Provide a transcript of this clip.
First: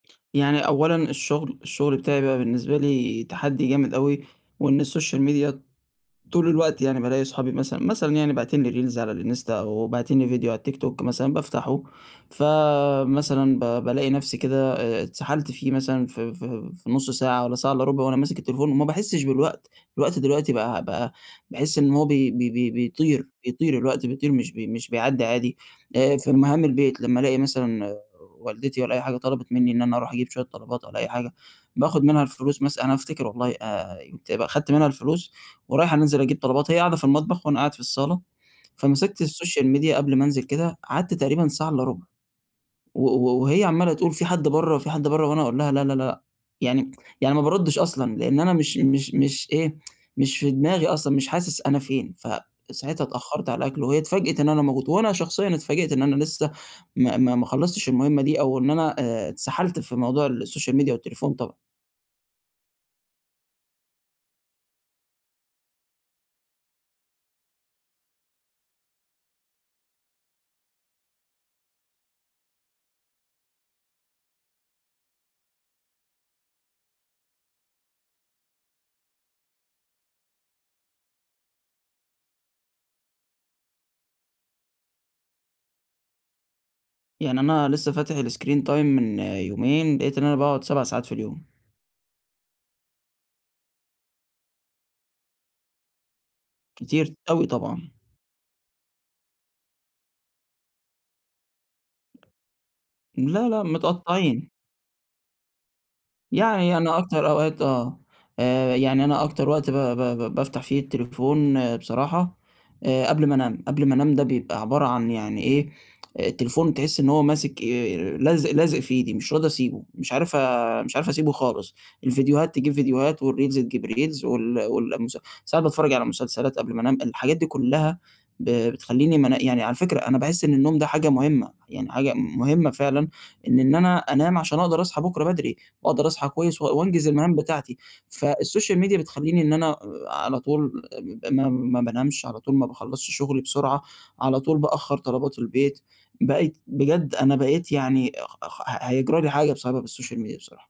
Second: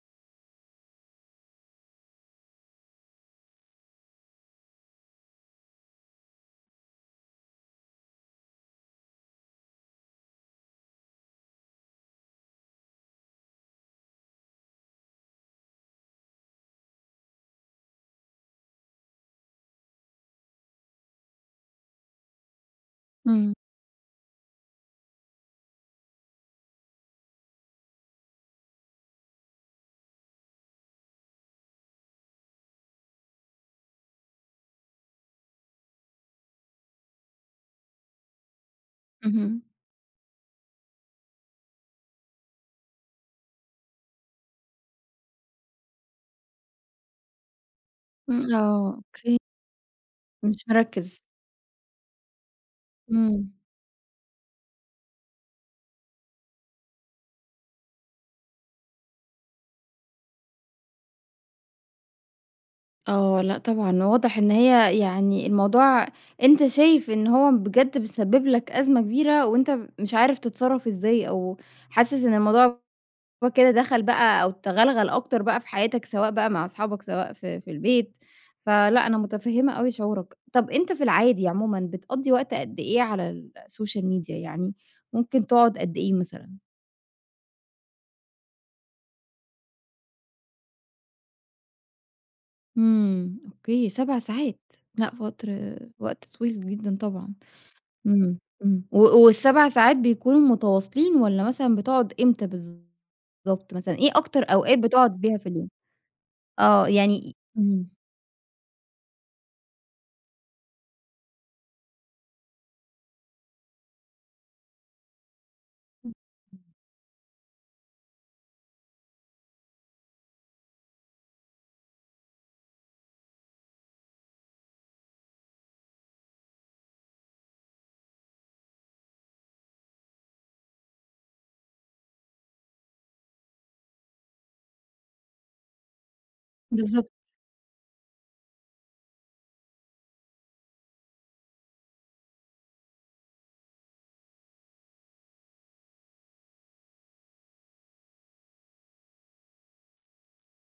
يعني أولًا الشغل، الشغل بتاعي بقى بالنسبة لي تحدّي جامد أوي وإن السوشيال ميديا طول الوقت يعني بالاقي أصحابي مثلًا، مثلًا يعني باعتين لي reels على الإنستا أو باعتين لي فيديو على التيك توك مثلًا بافتَحه فمثلًا ب بالاقي نفسي كده آآ اتسحَلت فيه مثلًا ف ف في نُص ساعة والّا ساعة إلّا رُبع وأنا ماسِك التليفون وما باحسّش بالوقت، الوقت دلوقتي بقى بقى باحس إن هو بي بي بي بيطير، إمم. بيطير الوقت، بيطير مش بي مش بيعدّى عادي. آآ في مهام البيت لمّا ألاقي مثلًا والدتي والّا أي حاجة طلَبِت منّي إن أنا أرُوح أجيب شوية طلبات والّا أي حاجة باخذ منها الفلوس مث أنا هافتكر والله آآ، آآ يبقي أخدت منها الفلوس ورايح أنزِل أجيب طلبات هي قاعدة في المطبخ وأنا قاعد في الصالة، فمسِكت اهم. السوشيال ميديا قَبل ما أنزِل كده قعَدت تقريبًا ساعة إلّا رُبع و و وهي عمّالة تقول: "في حَد برّه، في حَد برّه؟" وأنا أقول لها لا، لا، لأ، يعني يعني ما بارُدِّش أصلًا لأن أنا إمم، مش آه، مش أوكي. مش إيه، مش في مش دماغي أصلًا، مركِّز. مش حاسس أنا فين، فساعتها اتأخّرت إمم. على الأكْل وهي اتفاجئت إن أنا موجود وأنا شخصيًا اتفاجِئت إن أنا لسه ما ما ما خلّصتش المهمة دي أو إن أنا، آآ اتسحَلت في موضوع السوشيال ميديا والتليفون طبعًا. آه، لأ طبعًا واضح إن هي يعني الموضوع أنت شايف إن هو بجد بيسبّب لك أزمة كبيرة وأنت مش عارف تتصرّف إزاي أو حاسس إن الموضوع هو كده دَخَل بقى أو تغلغل أكتر بقى في حياتك، سواء بقى مع أصحابك سواء في في البيت. فلأ أنا مُتفهِّمة أوي شعورك. طَب أنت في العادي عمومًا بتقضّي وقت قد إيه على السوشيال ميديا يعني ممكن تقعُد قد إيه مثلًا؟ يعني أنا لسه فاتح الscreen time من يومين لقيت إن أنا باقعُد 7 ساعات في اليوم. إمم، أوكي، 7 ساعات! لأ وقت وقت طويل جدًا كتير طبعًا، أوي طبعًا. إمم، إمم، و وال7 ساعات بيكونوا متواصلين والّا مثلًا بتقعُد إمتى بالضبط لا، لأ، مثلًا، إيه أكتر متقطّعين. أوقات بتقعُد بيها في اليوم؟ يعني آه أنا أكتر يعني إ أوقات إمم. آه. آآ يعني أنا أكتر وقت ب ب ب بافتَح فيه التليفون بصراحة آآ، قَبل ما أنام، قَبل ما أنام ده بيبقى عبارة عن يعني إيه التليفون [unintelligible] تحِس إن هو ماسِك آآ، لازق لازق في إيدي مش راضي أسيبه، مش عارف مش عارف أسيبه خالص، الفيديوهات تجيب فيديوهات والreels تجيب reels وال وال المس ساعات باتفرَّج على مسلسلات قبل ما أنام، الحاجات دي كلّها ب بتخلّيني ما أنا يعني على فكرة أنا باحس إن النوم ده حاجة مهمة، يعني حاجة مهمة فعلًا إن إن أنا أنام عشان أقدَر أصحى بُكرة بدري وأقدَر أصحى كويس و وأنجِز بالضبط. المهام بتاعتي فالسوشيال ميديا بتخلّيني إن أنا على طول ب ما ما بانامش على طول، ما باخلّصش شُغلي بسرعة، على طول بأخّر طلبات البيت. بقيت، بجد أنا بقيت يعني خخ هيجرى لي حاجة بسبب السوشيال ميديا بصراحة.